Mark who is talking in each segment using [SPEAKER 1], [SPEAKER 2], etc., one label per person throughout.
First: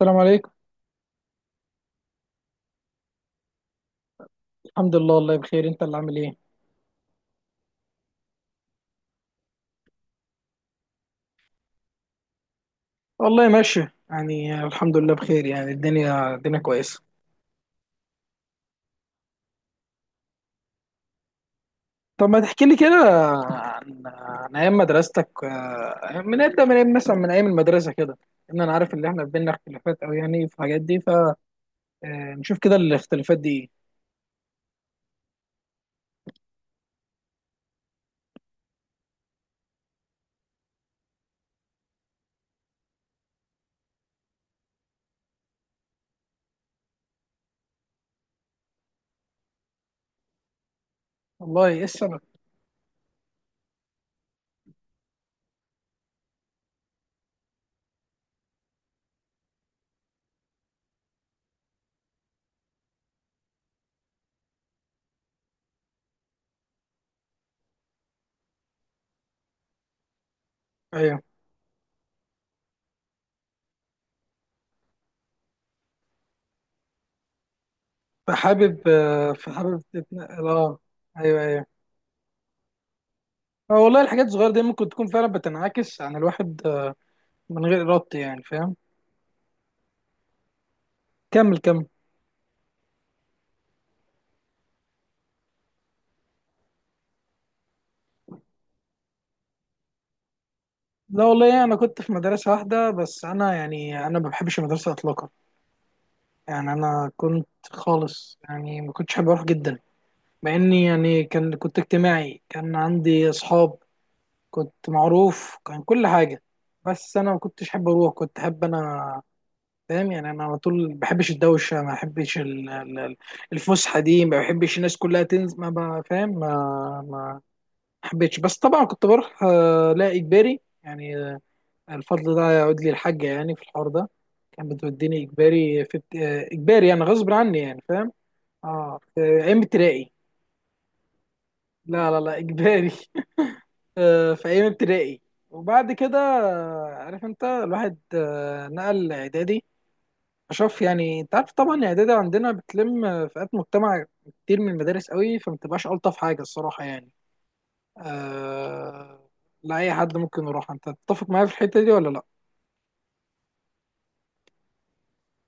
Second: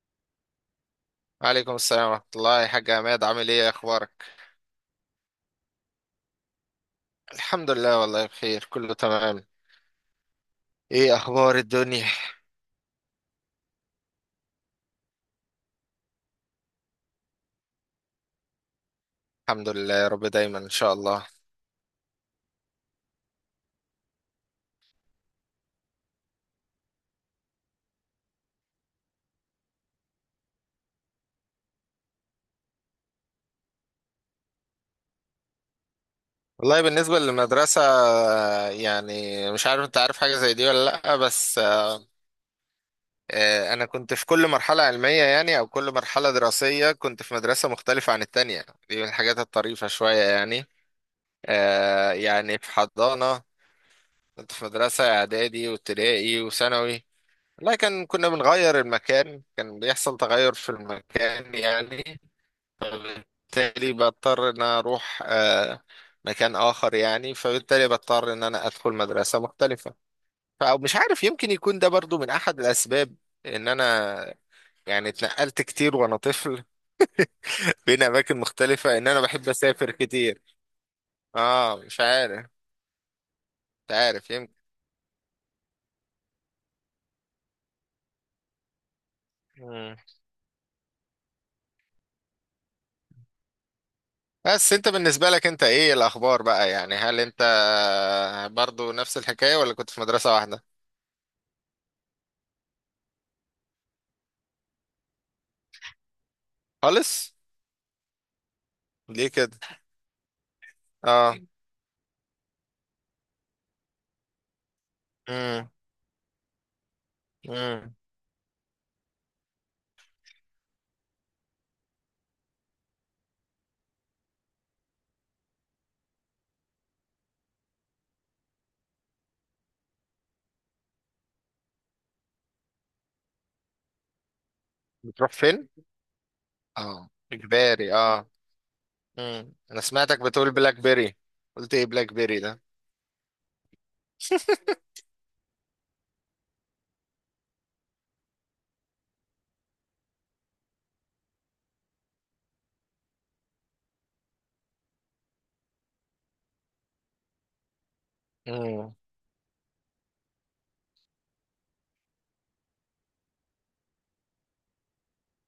[SPEAKER 1] السلام عليكم.
[SPEAKER 2] وعليكم السلام ورحمة الله يا حاج عماد، عامل ايه؟ اخبارك؟
[SPEAKER 1] الحمد لله، والله بخير. انت اللي عامل ايه؟
[SPEAKER 2] الحمد لله، والله بخير، كله تمام. ايه اخبار الدنيا؟
[SPEAKER 1] والله ماشي يعني الحمد لله بخير. يعني الدنيا الدنيا كويسه.
[SPEAKER 2] الحمد لله يا رب دايما ان شاء الله.
[SPEAKER 1] طب ما تحكي لي كده عن ايام مدرستك. من ايام مثلا من ايام المدرسه كده. ان انا عارف ان احنا بينا اختلافات او يعني في الحاجات دي، فنشوف كده الاختلافات دي ايه.
[SPEAKER 2] والله بالنسبة للمدرسة يعني، مش عارف انت عارف حاجة زي دي ولا لأ، بس انا كنت في كل مرحلة علمية يعني، او كل مرحلة دراسية كنت في مدرسة مختلفة عن التانية. دي من الحاجات الطريفة شوية يعني.
[SPEAKER 1] والله ايه السبب؟
[SPEAKER 2] يعني في حضانة، كنت في مدرسة اعدادي وابتدائي وثانوي. والله كنا بنغير المكان، كان بيحصل تغير في المكان يعني، فبالتالي بضطر ان أنا اروح مكان اخر يعني، فبالتالي بضطر ان انا ادخل مدرسة مختلفة. فمش
[SPEAKER 1] ايوه.
[SPEAKER 2] عارف، يمكن يكون ده برضو من احد الاسباب، ان انا يعني اتنقلت كتير وانا طفل بين اماكن مختلفة. ان انا بحب
[SPEAKER 1] فحابب
[SPEAKER 2] اسافر كتير.
[SPEAKER 1] تتنقل، اه. ايوه، ايوه.
[SPEAKER 2] اه مش عارف.
[SPEAKER 1] اه
[SPEAKER 2] مش
[SPEAKER 1] والله الحاجات
[SPEAKER 2] عارف،
[SPEAKER 1] الصغيره دي ممكن تكون فعلا بتنعكس عن الواحد، من غير ارادته يعني. فاهم.
[SPEAKER 2] يمكن.
[SPEAKER 1] كمل، كمل.
[SPEAKER 2] بس انت بالنسبة لك انت ايه الاخبار بقى يعني؟ هل انت برضو نفس الحكاية ولا كنت في مدرسة واحدة؟
[SPEAKER 1] لا والله، انا كنت في مدرسه واحده، بس انا يعني انا ما بحبش المدرسه اطلاقا. يعني انا
[SPEAKER 2] خالص؟
[SPEAKER 1] كنت خالص يعني ما كنتش حابب
[SPEAKER 2] ليه
[SPEAKER 1] اروح
[SPEAKER 2] كده؟
[SPEAKER 1] جدا. مع اني يعني
[SPEAKER 2] اه.
[SPEAKER 1] كنت اجتماعي، كان عندي اصحاب، كنت معروف،
[SPEAKER 2] امم.
[SPEAKER 1] كان كل حاجه. بس انا ما كنتش حابب
[SPEAKER 2] امم.
[SPEAKER 1] اروح، كنت حابب انا. فاهم يعني انا على طول ما بحبش الدوشه، ما بحبش الفسحه دي، ما بحبش الناس كلها تنزل. ما بقى- فاهم؟ ما حبيتش. بس طبعا كنت بروح، لا اجباري يعني. الفضل ده يعود لي الحاجة يعني في الحوار ده. كانت بتوديني
[SPEAKER 2] بتروح فين؟
[SPEAKER 1] إجباري في ابت- آه، إجباري يعني
[SPEAKER 2] اه
[SPEAKER 1] غصب عني يعني.
[SPEAKER 2] اجباري
[SPEAKER 1] فاهم؟
[SPEAKER 2] اه.
[SPEAKER 1] اه في
[SPEAKER 2] امم،
[SPEAKER 1] أيام
[SPEAKER 2] انا
[SPEAKER 1] ابتدائي.
[SPEAKER 2] سمعتك بتقول بلاك بيري، قلت ايه
[SPEAKER 1] لا
[SPEAKER 2] بلاك
[SPEAKER 1] لا لا
[SPEAKER 2] بيري ده؟
[SPEAKER 1] إجباري في أيام ابتدائي. وبعد كده عارف أنت الواحد نقل إعدادي. أشوف يعني أنت عارف طبعا الإعدادي عندنا بتلم فئات مجتمع كتير من المدارس قوي، فما بتبقاش ألطف حاجة الصراحة يعني.
[SPEAKER 2] مم.
[SPEAKER 1] آه، لا، أي حد ممكن يروح. أنت تتفق معايا في الحتة دي ولا لأ؟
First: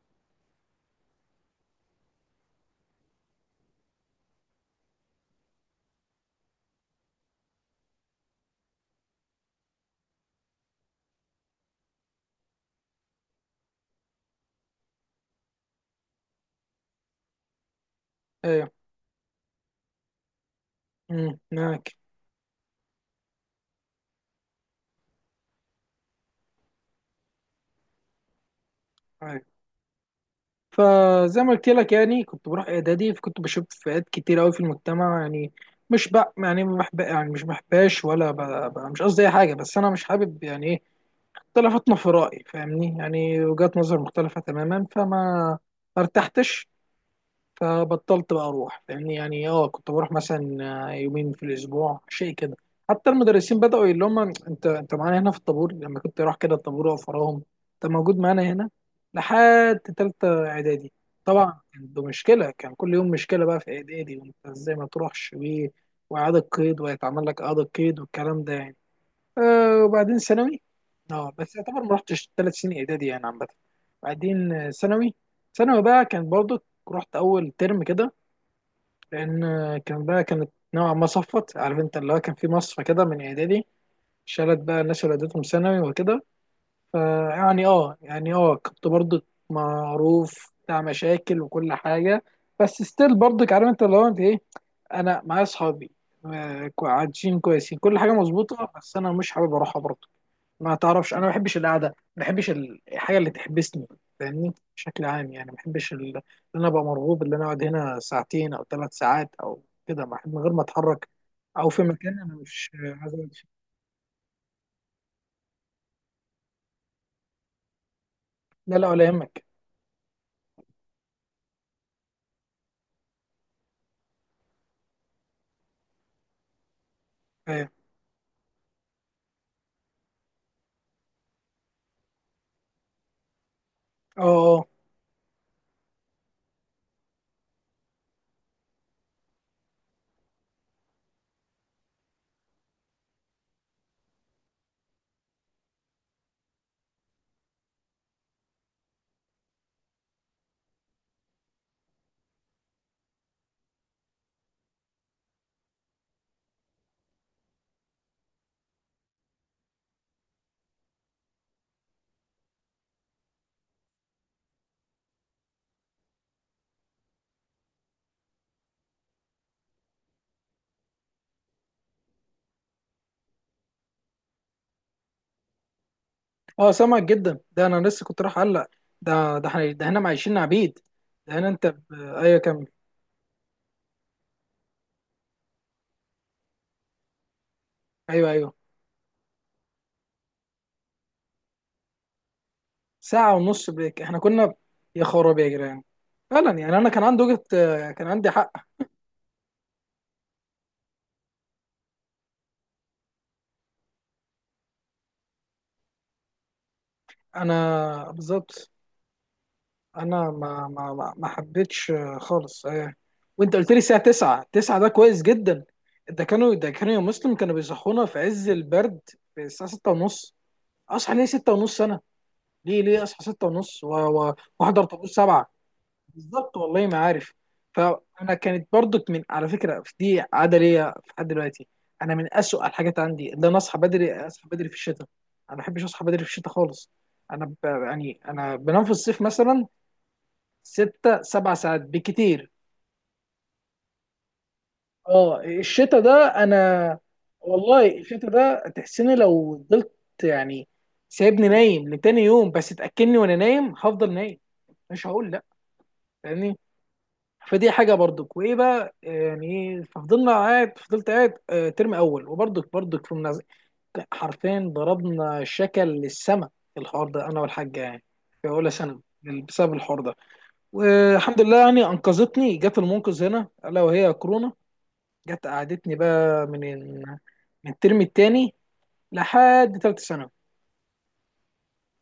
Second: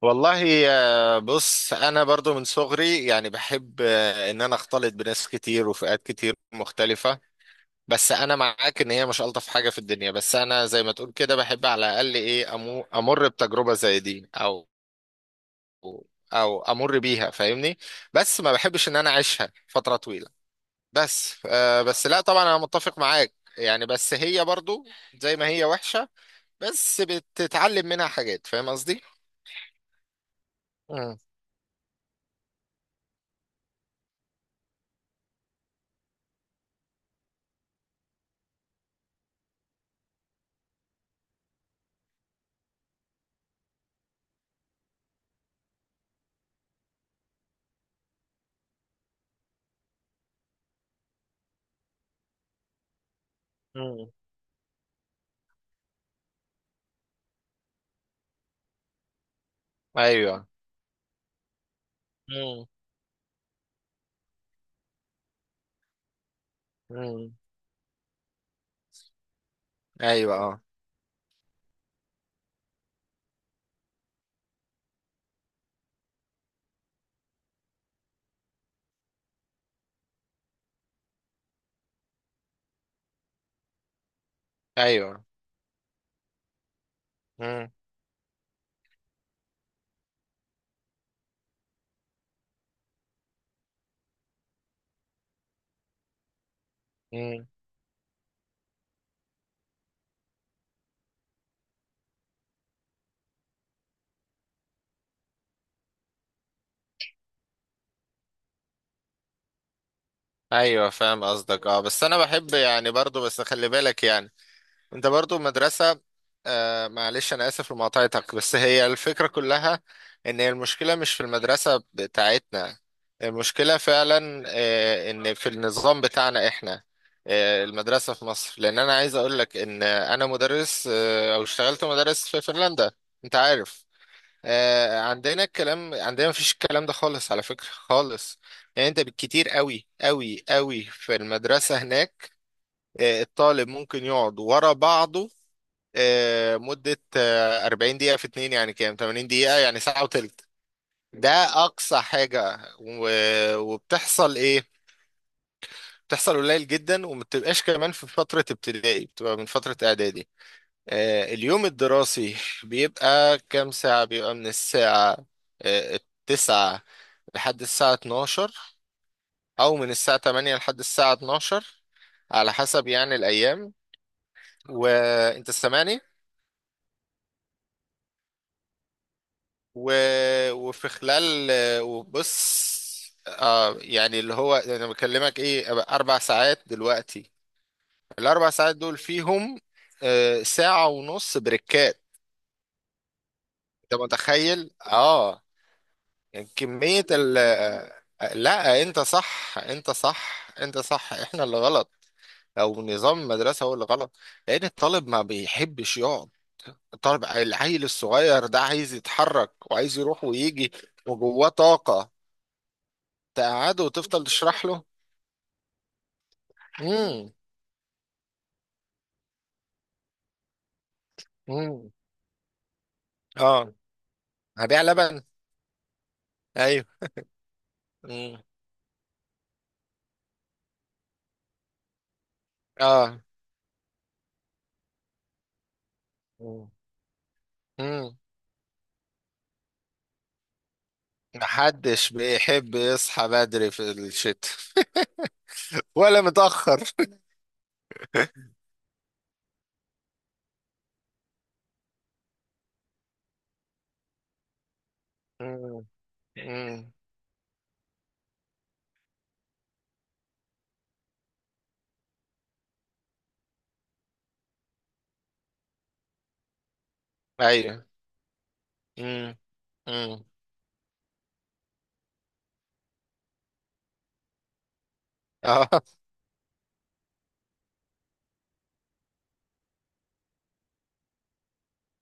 [SPEAKER 2] والله بص، انا برضو من صغري يعني بحب ان انا اختلط بناس كتير وفئات كتير مختلفة. بس انا معاك ان هي مش الطف حاجه في الدنيا، بس انا زي ما تقول كده بحب على الاقل ايه، امر بتجربه زي دي، او او امر بيها، فاهمني. بس ما
[SPEAKER 1] أيوه.
[SPEAKER 2] بحبش ان انا اعيشها فتره طويله. بس
[SPEAKER 1] أمم،
[SPEAKER 2] آه،
[SPEAKER 1] معاك.
[SPEAKER 2] بس لا طبعا انا متفق معاك يعني، بس هي برضو زي ما هي وحشه، بس بتتعلم منها حاجات، فاهم قصدي؟ مم.
[SPEAKER 1] فزي ما قلت لك يعني كنت بروح اعدادي، فكنت بشوف فئات كتير قوي في المجتمع يعني. مش بق يعني ما بحب يعني مش بحباش ولا مش قصدي اي حاجه، بس انا مش حابب يعني ايه اختلافاتنا في رايي. فاهمني يعني وجهات نظر مختلفه تماما، فما ارتحتش. فبطلت بقى اروح. فاهمني يعني. اه كنت بروح مثلا يومين في الاسبوع، شيء كده. حتى المدرسين بدأوا يقولوا
[SPEAKER 2] مم.
[SPEAKER 1] لهم: انت معانا هنا في الطابور. لما كنت اروح كده الطابور واقف وراهم: انت موجود معانا هنا. لحد تالتة
[SPEAKER 2] ايوه.
[SPEAKER 1] اعدادي. طبعا كان ده مشكلة،
[SPEAKER 2] مم.
[SPEAKER 1] كان كل يوم مشكلة بقى في اعدادي، وانت ازاي ما تروحش واعادة قيد، ويتعمل
[SPEAKER 2] مم.
[SPEAKER 1] لك اعادة قيد والكلام ده يعني. آه وبعدين
[SPEAKER 2] ايوه.
[SPEAKER 1] ثانوي.
[SPEAKER 2] اه.
[SPEAKER 1] اه بس يعتبر ما رحتش 3 سنين اعدادي يعني عامه. بعدين ثانوي. ثانوي بقى كان برضه. رحت اول ترم كده، لان كان بقى كانت نوعا ما صفت، عارف انت اللي هو كان في مصفى كده من اعدادي. شالت بقى الناس اللي
[SPEAKER 2] ايوه.
[SPEAKER 1] اديتهم ثانوي وكده. فيعني
[SPEAKER 2] مم.
[SPEAKER 1] اه يعني اه كنت برضك معروف بتاع مشاكل وكل حاجه. بس ستيل برضك عارف انت اللي هو انت ايه. انا معايا اصحابي، عايشين
[SPEAKER 2] مم.
[SPEAKER 1] كويسين كل حاجه مظبوطه، بس انا مش حابب اروحها برضه. ما تعرفش انا ما بحبش القعده، ما بحبش الحاجه اللي تحبسني. فاهمني بشكل عام يعني ما بحبش ان انا ابقى مرغوب ان انا اقعد هنا ساعتين او 3 ساعات او كده من غير ما
[SPEAKER 2] ايوه،
[SPEAKER 1] اتحرك،
[SPEAKER 2] فاهم قصدك
[SPEAKER 1] او
[SPEAKER 2] اه.
[SPEAKER 1] في
[SPEAKER 2] بس
[SPEAKER 1] مكان
[SPEAKER 2] انا
[SPEAKER 1] انا
[SPEAKER 2] بحب
[SPEAKER 1] مش
[SPEAKER 2] يعني
[SPEAKER 1] عايز
[SPEAKER 2] برضو،
[SPEAKER 1] اقعد
[SPEAKER 2] بس
[SPEAKER 1] فيه.
[SPEAKER 2] خلي بالك يعني، انت برضو مدرسة. آه، معلش انا اسف لمقاطعتك، بس
[SPEAKER 1] لا
[SPEAKER 2] هي
[SPEAKER 1] لا ولا
[SPEAKER 2] الفكرة
[SPEAKER 1] يهمك.
[SPEAKER 2] كلها ان هي المشكلة مش في المدرسة بتاعتنا، المشكلة فعلا آه، ان في النظام بتاعنا احنا، آه،
[SPEAKER 1] اه،
[SPEAKER 2] المدرسة في مصر، لان انا عايز اقول لك ان انا مدرس، آه، او اشتغلت مدرس في فنلندا. انت عارف،
[SPEAKER 1] اه، آه.
[SPEAKER 2] آه، عندنا الكلام، عندنا مفيش الكلام ده خالص على فكرة، خالص. يعني انت بالكتير قوي قوي قوي في المدرسة هناك، الطالب ممكن يقعد ورا بعضه مدة 40 دقيقة في اتنين، يعني كام؟ 80 دقيقة، يعني ساعة وتلت. ده أقصى حاجة، وبتحصل إيه؟ بتحصل قليل جدا، وما بتبقاش كمان في فترة ابتدائي، بتبقى من فترة إعدادي. اليوم الدراسي بيبقى كام ساعة؟ بيبقى من الساعة التسعة لحد الساعة 12، أو من الساعة 8 لحد الساعة 12، على حسب يعني الأيام. وأنت سامعني؟
[SPEAKER 1] اه سامعك جدا. ده انا لسه كنت راح اقلق. ده احنا ده
[SPEAKER 2] و...
[SPEAKER 1] هنا عايشين عبيد.
[SPEAKER 2] وفي
[SPEAKER 1] ده هنا
[SPEAKER 2] خلال،
[SPEAKER 1] انت ايوه
[SPEAKER 2] وبص،
[SPEAKER 1] كمل.
[SPEAKER 2] آه، يعني اللي هو انا بكلمك ايه، أبقى اربع ساعات دلوقتي،
[SPEAKER 1] ايوه،
[SPEAKER 2] الاربع
[SPEAKER 1] ايوه.
[SPEAKER 2] ساعات دول فيهم آه ساعة ونص بريكات،
[SPEAKER 1] ساعه ونص
[SPEAKER 2] انت
[SPEAKER 1] بريك؟ احنا كنا
[SPEAKER 2] متخيل؟
[SPEAKER 1] يا خراب
[SPEAKER 2] اه،
[SPEAKER 1] يا جيران.
[SPEAKER 2] يعني
[SPEAKER 1] فعلا يعني انا كان
[SPEAKER 2] كمية
[SPEAKER 1] عندي
[SPEAKER 2] ال
[SPEAKER 1] وجهه، كان عندي
[SPEAKER 2] آه،
[SPEAKER 1] حق.
[SPEAKER 2] لا انت صح، انت صح، انت صح، احنا اللي غلط، او نظام المدرسة هو اللي غلط. لان الطالب ما بيحبش يقعد، الطالب العيل
[SPEAKER 1] انا
[SPEAKER 2] الصغير ده
[SPEAKER 1] بالظبط.
[SPEAKER 2] عايز يتحرك وعايز يروح
[SPEAKER 1] انا ما
[SPEAKER 2] ويجي،
[SPEAKER 1] ما ما ما
[SPEAKER 2] وجواه
[SPEAKER 1] حبيتش
[SPEAKER 2] طاقة،
[SPEAKER 1] خالص وانت قلت لي
[SPEAKER 2] تقعده
[SPEAKER 1] الساعه
[SPEAKER 2] وتفضل
[SPEAKER 1] 9؟
[SPEAKER 2] تشرح
[SPEAKER 1] 9
[SPEAKER 2] له.
[SPEAKER 1] ده كويس جدا. ده كانوا يا
[SPEAKER 2] امم.
[SPEAKER 1] مسلم كانوا بيصحونا في عز البرد في الساعه 6 ونص. اصحى ليه 6 ونص
[SPEAKER 2] امم.
[SPEAKER 1] انا؟ ليه اصحى 6
[SPEAKER 2] اه،
[SPEAKER 1] ونص و-
[SPEAKER 2] هبيع
[SPEAKER 1] واحضر طابور
[SPEAKER 2] لبن.
[SPEAKER 1] 7؟ بالظبط،
[SPEAKER 2] ايوه.
[SPEAKER 1] والله ما عارف. فانا
[SPEAKER 2] امم.
[SPEAKER 1] كانت برضك من على فكره في دي عاده ليا لحد دلوقتي. انا من اسوء الحاجات
[SPEAKER 2] اه.
[SPEAKER 1] عندي ان انا اصحى بدري. اصحى بدري في الشتاء، انا ما بحبش اصحى بدري في الشتاء خالص. انا
[SPEAKER 2] امم.
[SPEAKER 1] يعني انا بنام في الصيف مثلا ستة سبع ساعات
[SPEAKER 2] محدش
[SPEAKER 1] بكتير.
[SPEAKER 2] بيحب يصحى بدري في الشتاء.
[SPEAKER 1] اه الشتاء
[SPEAKER 2] ولا
[SPEAKER 1] ده،
[SPEAKER 2] متأخر.
[SPEAKER 1] انا والله الشتاء ده تحسني لو فضلت يعني سايبني نايم لتاني يوم. بس تاكلني وانا نايم هفضل نايم، مش هقول لا.
[SPEAKER 2] امم.
[SPEAKER 1] فاهمني.
[SPEAKER 2] امم.
[SPEAKER 1] فدي حاجه برضك. وايه بقى يعني ايه؟ ففضلنا قاعد فضلت قاعد ترم اول. وبرضك في منازع. حرفيا ضربنا شكل للسما في الحوار ده انا والحاجه
[SPEAKER 2] ايوه.
[SPEAKER 1] يعني في اولى ثانوي
[SPEAKER 2] امم.
[SPEAKER 1] بسبب الحوار ده.
[SPEAKER 2] امم.
[SPEAKER 1] والحمد لله يعني انقذتني، جت المنقذ هنا الا وهي كورونا. جت
[SPEAKER 2] اه،
[SPEAKER 1] قعدتني بقى من من الترم الثاني لحد ثالثه ثانوي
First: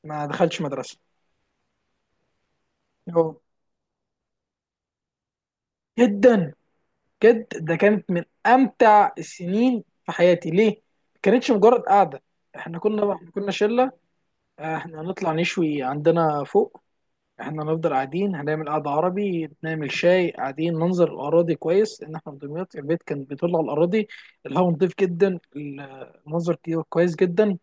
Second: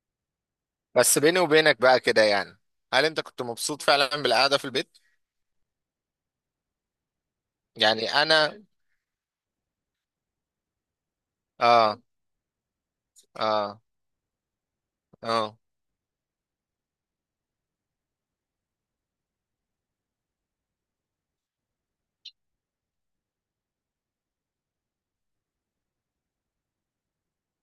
[SPEAKER 1] ما دخلتش مدرسه.
[SPEAKER 2] بس بيني وبينك بقى كده يعني، هل انت
[SPEAKER 1] أهو.
[SPEAKER 2] كنت مبسوط فعلا بالقعدة في البيت؟
[SPEAKER 1] جدا. بجد ده كانت
[SPEAKER 2] يعني
[SPEAKER 1] من
[SPEAKER 2] انا.
[SPEAKER 1] امتع السنين في حياتي. ليه؟ ما كانتش مجرد
[SPEAKER 2] اه.
[SPEAKER 1] قعده. احنا كنا
[SPEAKER 2] اه.
[SPEAKER 1] شله. احنا هنطلع
[SPEAKER 2] اه.
[SPEAKER 1] نشوي عندنا فوق. احنا هنفضل قاعدين، هنعمل قعده عربي، نعمل شاي، قاعدين ننظر الاراضي كويس، لان احنا في دمياط البيت كان بيطل على الاراضي. الهواء نضيف جدا، المنظر كويس جدا.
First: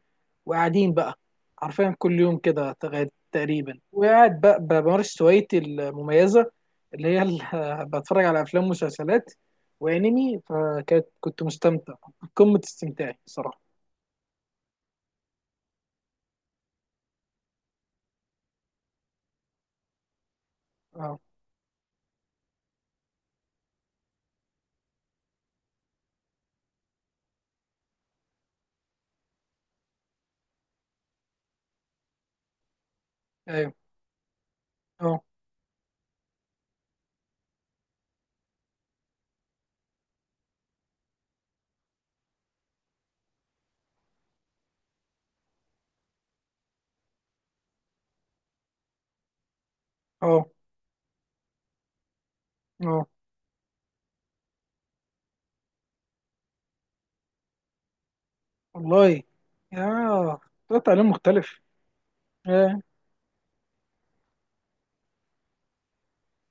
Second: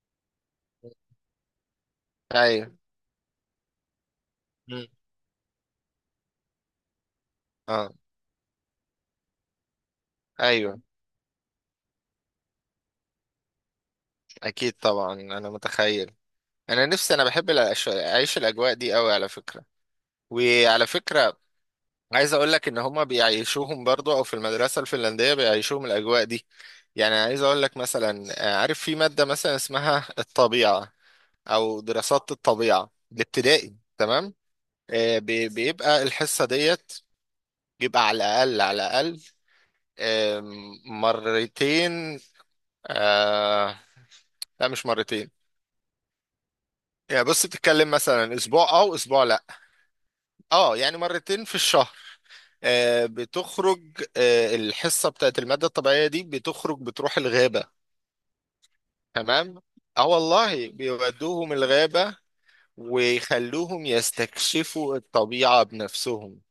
[SPEAKER 1] وقاعدين بقى حرفيا كل يوم كده
[SPEAKER 2] ايوه.
[SPEAKER 1] تقريبا وقاعد بقى
[SPEAKER 2] مم.
[SPEAKER 1] بمارس هوايتي المميزة، اللي هي
[SPEAKER 2] اه.
[SPEAKER 1] بتفرج على أفلام ومسلسلات وأنمي.
[SPEAKER 2] ايوه.
[SPEAKER 1] فكنت مستمتع. قمة استمتاعي صراحة.
[SPEAKER 2] اكيد طبعا، انا متخيل. انا نفسي، انا بحب اعيش الاجواء دي قوي على فكره. وعلى
[SPEAKER 1] اه،
[SPEAKER 2] فكره، عايز اقول لك ان هما بيعيشوهم برضو، او في المدرسه الفنلنديه بيعيشوهم الاجواء دي. يعني عايز اقول لك مثلا، عارف في ماده مثلا اسمها الطبيعه، او دراسات الطبيعه
[SPEAKER 1] ايوه،
[SPEAKER 2] الابتدائي، تمام؟
[SPEAKER 1] اه،
[SPEAKER 2] بيبقى الحصه ديت، بيبقى على الاقل آم، مرتين، آه، لا مش مرتين، يعني بص بتتكلم مثلا اسبوع او اسبوع لا،
[SPEAKER 1] اه،
[SPEAKER 2] اه يعني مرتين في الشهر.
[SPEAKER 1] اه
[SPEAKER 2] بتخرج، الحصة بتاعت المادة الطبيعية دي بتخرج بتروح الغابة،
[SPEAKER 1] والله
[SPEAKER 2] تمام؟ اه
[SPEAKER 1] يا
[SPEAKER 2] والله،
[SPEAKER 1] ده تعليم
[SPEAKER 2] بيودوهم
[SPEAKER 1] مختلف.
[SPEAKER 2] الغابة،
[SPEAKER 1] آه.
[SPEAKER 2] ويخلوهم يستكشفوا الطبيعة بنفسهم.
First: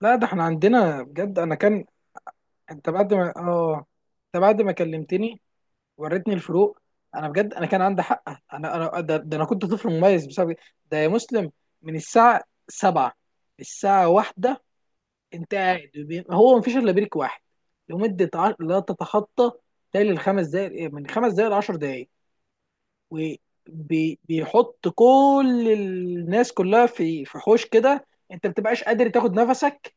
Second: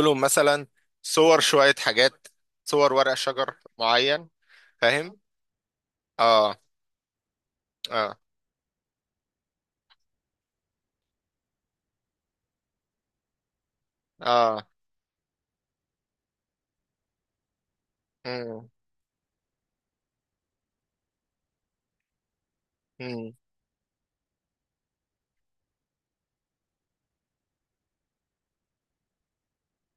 [SPEAKER 1] لا ده احنا
[SPEAKER 2] مثلا
[SPEAKER 1] عندنا بجد
[SPEAKER 2] صور
[SPEAKER 1] انا
[SPEAKER 2] شوية
[SPEAKER 1] كان.
[SPEAKER 2] حاجات،
[SPEAKER 1] انت
[SPEAKER 2] صور
[SPEAKER 1] بعد
[SPEAKER 2] ورق
[SPEAKER 1] ما
[SPEAKER 2] شجر
[SPEAKER 1] اه
[SPEAKER 2] معين،
[SPEAKER 1] انت بعد ما
[SPEAKER 2] فاهم؟
[SPEAKER 1] كلمتني وريتني
[SPEAKER 2] اه.
[SPEAKER 1] الفروق، انا بجد انا كان عندي
[SPEAKER 2] اه.
[SPEAKER 1] حق. انا ده انا كنت طفل مميز بسبب كده. ده يا مسلم من الساعه 7 للساعه 1
[SPEAKER 2] اه.
[SPEAKER 1] انت قاعد، هو مفيش الا بريك واحد لمده
[SPEAKER 2] مم.
[SPEAKER 1] لا تتخطى تالي الخمس دقائق، إيه، من 5 دقائق ل 10 دقائق.
[SPEAKER 2] مم.
[SPEAKER 1] وبيحط كل الناس كلها في حوش كده. انت ما بتبقاش قادر تاخد نفسك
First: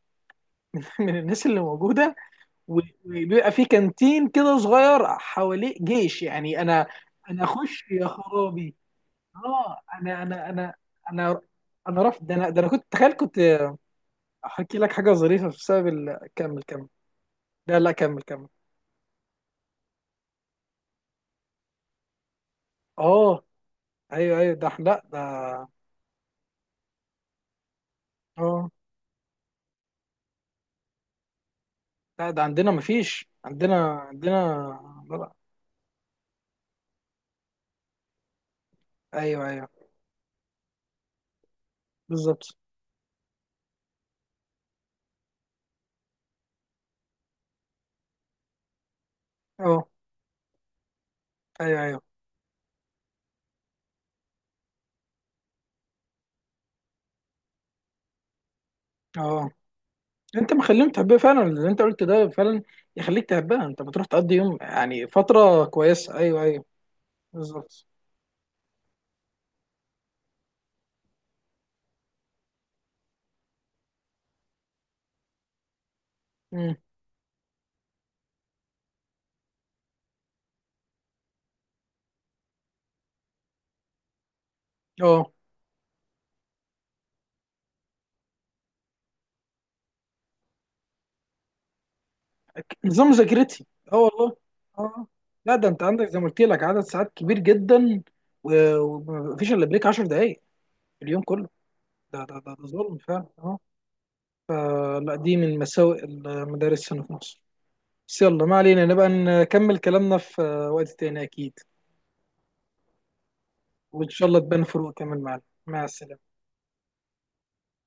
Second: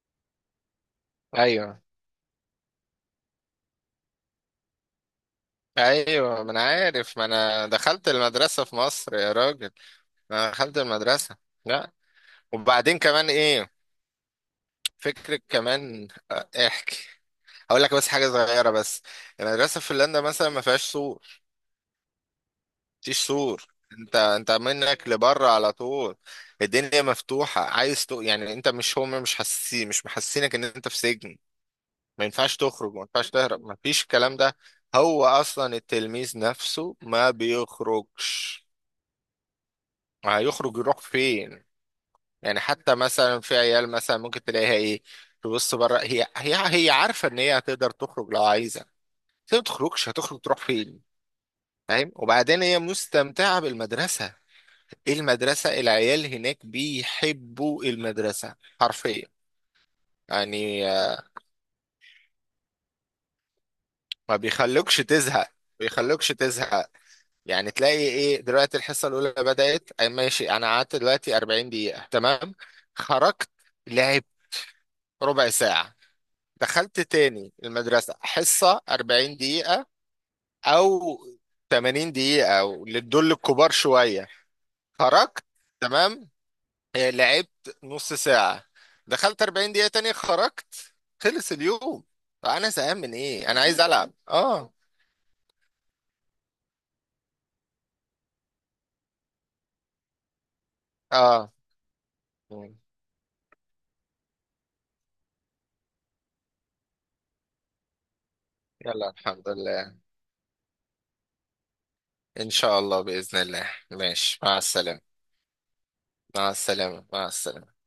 [SPEAKER 1] من الناس اللي
[SPEAKER 2] ايوه.
[SPEAKER 1] موجوده. و- وبيبقى في كانتين كده صغير حواليه جيش
[SPEAKER 2] ايوه، ما
[SPEAKER 1] يعني
[SPEAKER 2] انا
[SPEAKER 1] انا.
[SPEAKER 2] عارف، ما
[SPEAKER 1] انا
[SPEAKER 2] انا
[SPEAKER 1] اخش يا
[SPEAKER 2] دخلت المدرسة
[SPEAKER 1] خرابي.
[SPEAKER 2] في مصر يا راجل،
[SPEAKER 1] اه
[SPEAKER 2] ما انا دخلت المدرسة،
[SPEAKER 1] انا
[SPEAKER 2] لا.
[SPEAKER 1] انا رافض ده. انا ده انا كنت
[SPEAKER 2] وبعدين
[SPEAKER 1] تخيل،
[SPEAKER 2] كمان
[SPEAKER 1] كنت
[SPEAKER 2] ايه
[SPEAKER 1] احكي لك حاجه
[SPEAKER 2] فكرة
[SPEAKER 1] ظريفه بسبب
[SPEAKER 2] كمان،
[SPEAKER 1] كمل، كمل.
[SPEAKER 2] احكي.
[SPEAKER 1] لا
[SPEAKER 2] هقول
[SPEAKER 1] لا،
[SPEAKER 2] لك بس
[SPEAKER 1] كمل
[SPEAKER 2] حاجة
[SPEAKER 1] كمل.
[SPEAKER 2] صغيرة بس، المدرسة في فنلندا مثلا ما فيهاش سور. مفيش
[SPEAKER 1] اه،
[SPEAKER 2] سور، انت
[SPEAKER 1] ايوه،
[SPEAKER 2] انت
[SPEAKER 1] ايوه. ده لا
[SPEAKER 2] منك
[SPEAKER 1] ده.
[SPEAKER 2] لبره على طول، الدنيا مفتوحة، عايز يعني انت
[SPEAKER 1] اه
[SPEAKER 2] مش، هم مش حاسين، مش محسينك ان انت في سجن، ما
[SPEAKER 1] لا ده
[SPEAKER 2] ينفعش
[SPEAKER 1] عندنا
[SPEAKER 2] تخرج، ما ينفعش
[SPEAKER 1] مفيش
[SPEAKER 2] تهرب، ما
[SPEAKER 1] عندنا
[SPEAKER 2] فيش الكلام ده.
[SPEAKER 1] لا
[SPEAKER 2] هو
[SPEAKER 1] لا.
[SPEAKER 2] اصلا التلميذ نفسه ما بيخرجش،
[SPEAKER 1] ايوه، ايوه.
[SPEAKER 2] هيخرج يروح فين؟
[SPEAKER 1] بالظبط.
[SPEAKER 2] يعني حتى مثلا في عيال مثلا ممكن تلاقيها ايه، تبص بره، هي عارفه ان هي هتقدر تخرج لو عايزه، بس هي ما
[SPEAKER 1] اه،
[SPEAKER 2] تخرجش، هتخرج تروح فين؟
[SPEAKER 1] ايوه، ايوه.
[SPEAKER 2] فاهم؟ وبعدين هي مستمتعه بالمدرسه. إيه المدرسه، العيال هناك بيحبوا المدرسه حرفيا.
[SPEAKER 1] اه انت
[SPEAKER 2] يعني
[SPEAKER 1] مخليهم تحبها
[SPEAKER 2] آه،
[SPEAKER 1] فعلا، اللي انت قلت ده فعلا يخليك تحبها. انت بتروح تقضي
[SPEAKER 2] ما
[SPEAKER 1] يوم
[SPEAKER 2] بيخلوكش
[SPEAKER 1] يعني
[SPEAKER 2] تزهق
[SPEAKER 1] فتره
[SPEAKER 2] ما
[SPEAKER 1] كويسه.
[SPEAKER 2] بيخلوكش
[SPEAKER 1] ايوه، ايوه.
[SPEAKER 2] تزهق يعني
[SPEAKER 1] بالظبط.
[SPEAKER 2] تلاقي ايه دلوقتي، الحصه الاولى بدات، أي ماشي، انا قعدت دلوقتي 40 دقيقه، تمام، خرجت، لعب ربع ساعه،
[SPEAKER 1] امم.
[SPEAKER 2] دخلت تاني المدرسة، حصة 40 دقيقة أو 80 دقيقة أو للدول الكبار شوية،
[SPEAKER 1] اه
[SPEAKER 2] خرجت، تمام، لعبت نص ساعة، دخلت 40 دقيقة تاني، خرجت، خلص اليوم. فأنا زهقان
[SPEAKER 1] نظام
[SPEAKER 2] من إيه؟ أنا
[SPEAKER 1] مذاكرتي.
[SPEAKER 2] عايز
[SPEAKER 1] اه
[SPEAKER 2] ألعب.
[SPEAKER 1] والله.
[SPEAKER 2] آه.
[SPEAKER 1] اه آه. لا ده انت عندك زي ما قلت لك عدد ساعات كبير جدا، ومفيش الا بريك 10 دقائق في اليوم كله.
[SPEAKER 2] آه
[SPEAKER 1] ده ظلم فعلا اه. فلا دي من مساوئ المدارس هنا في مصر. بس يلا، ما علينا، نبقى
[SPEAKER 2] يلا الحمد
[SPEAKER 1] نكمل
[SPEAKER 2] لله.
[SPEAKER 1] كلامنا في وقت تاني اكيد.
[SPEAKER 2] إن شاء الله بإذن الله،
[SPEAKER 1] وان شاء الله
[SPEAKER 2] ماشي، مع
[SPEAKER 1] تبان فروق
[SPEAKER 2] السلامة.
[SPEAKER 1] كمان معانا. مع السلامه.
[SPEAKER 2] مع السلامة. مع السلامة.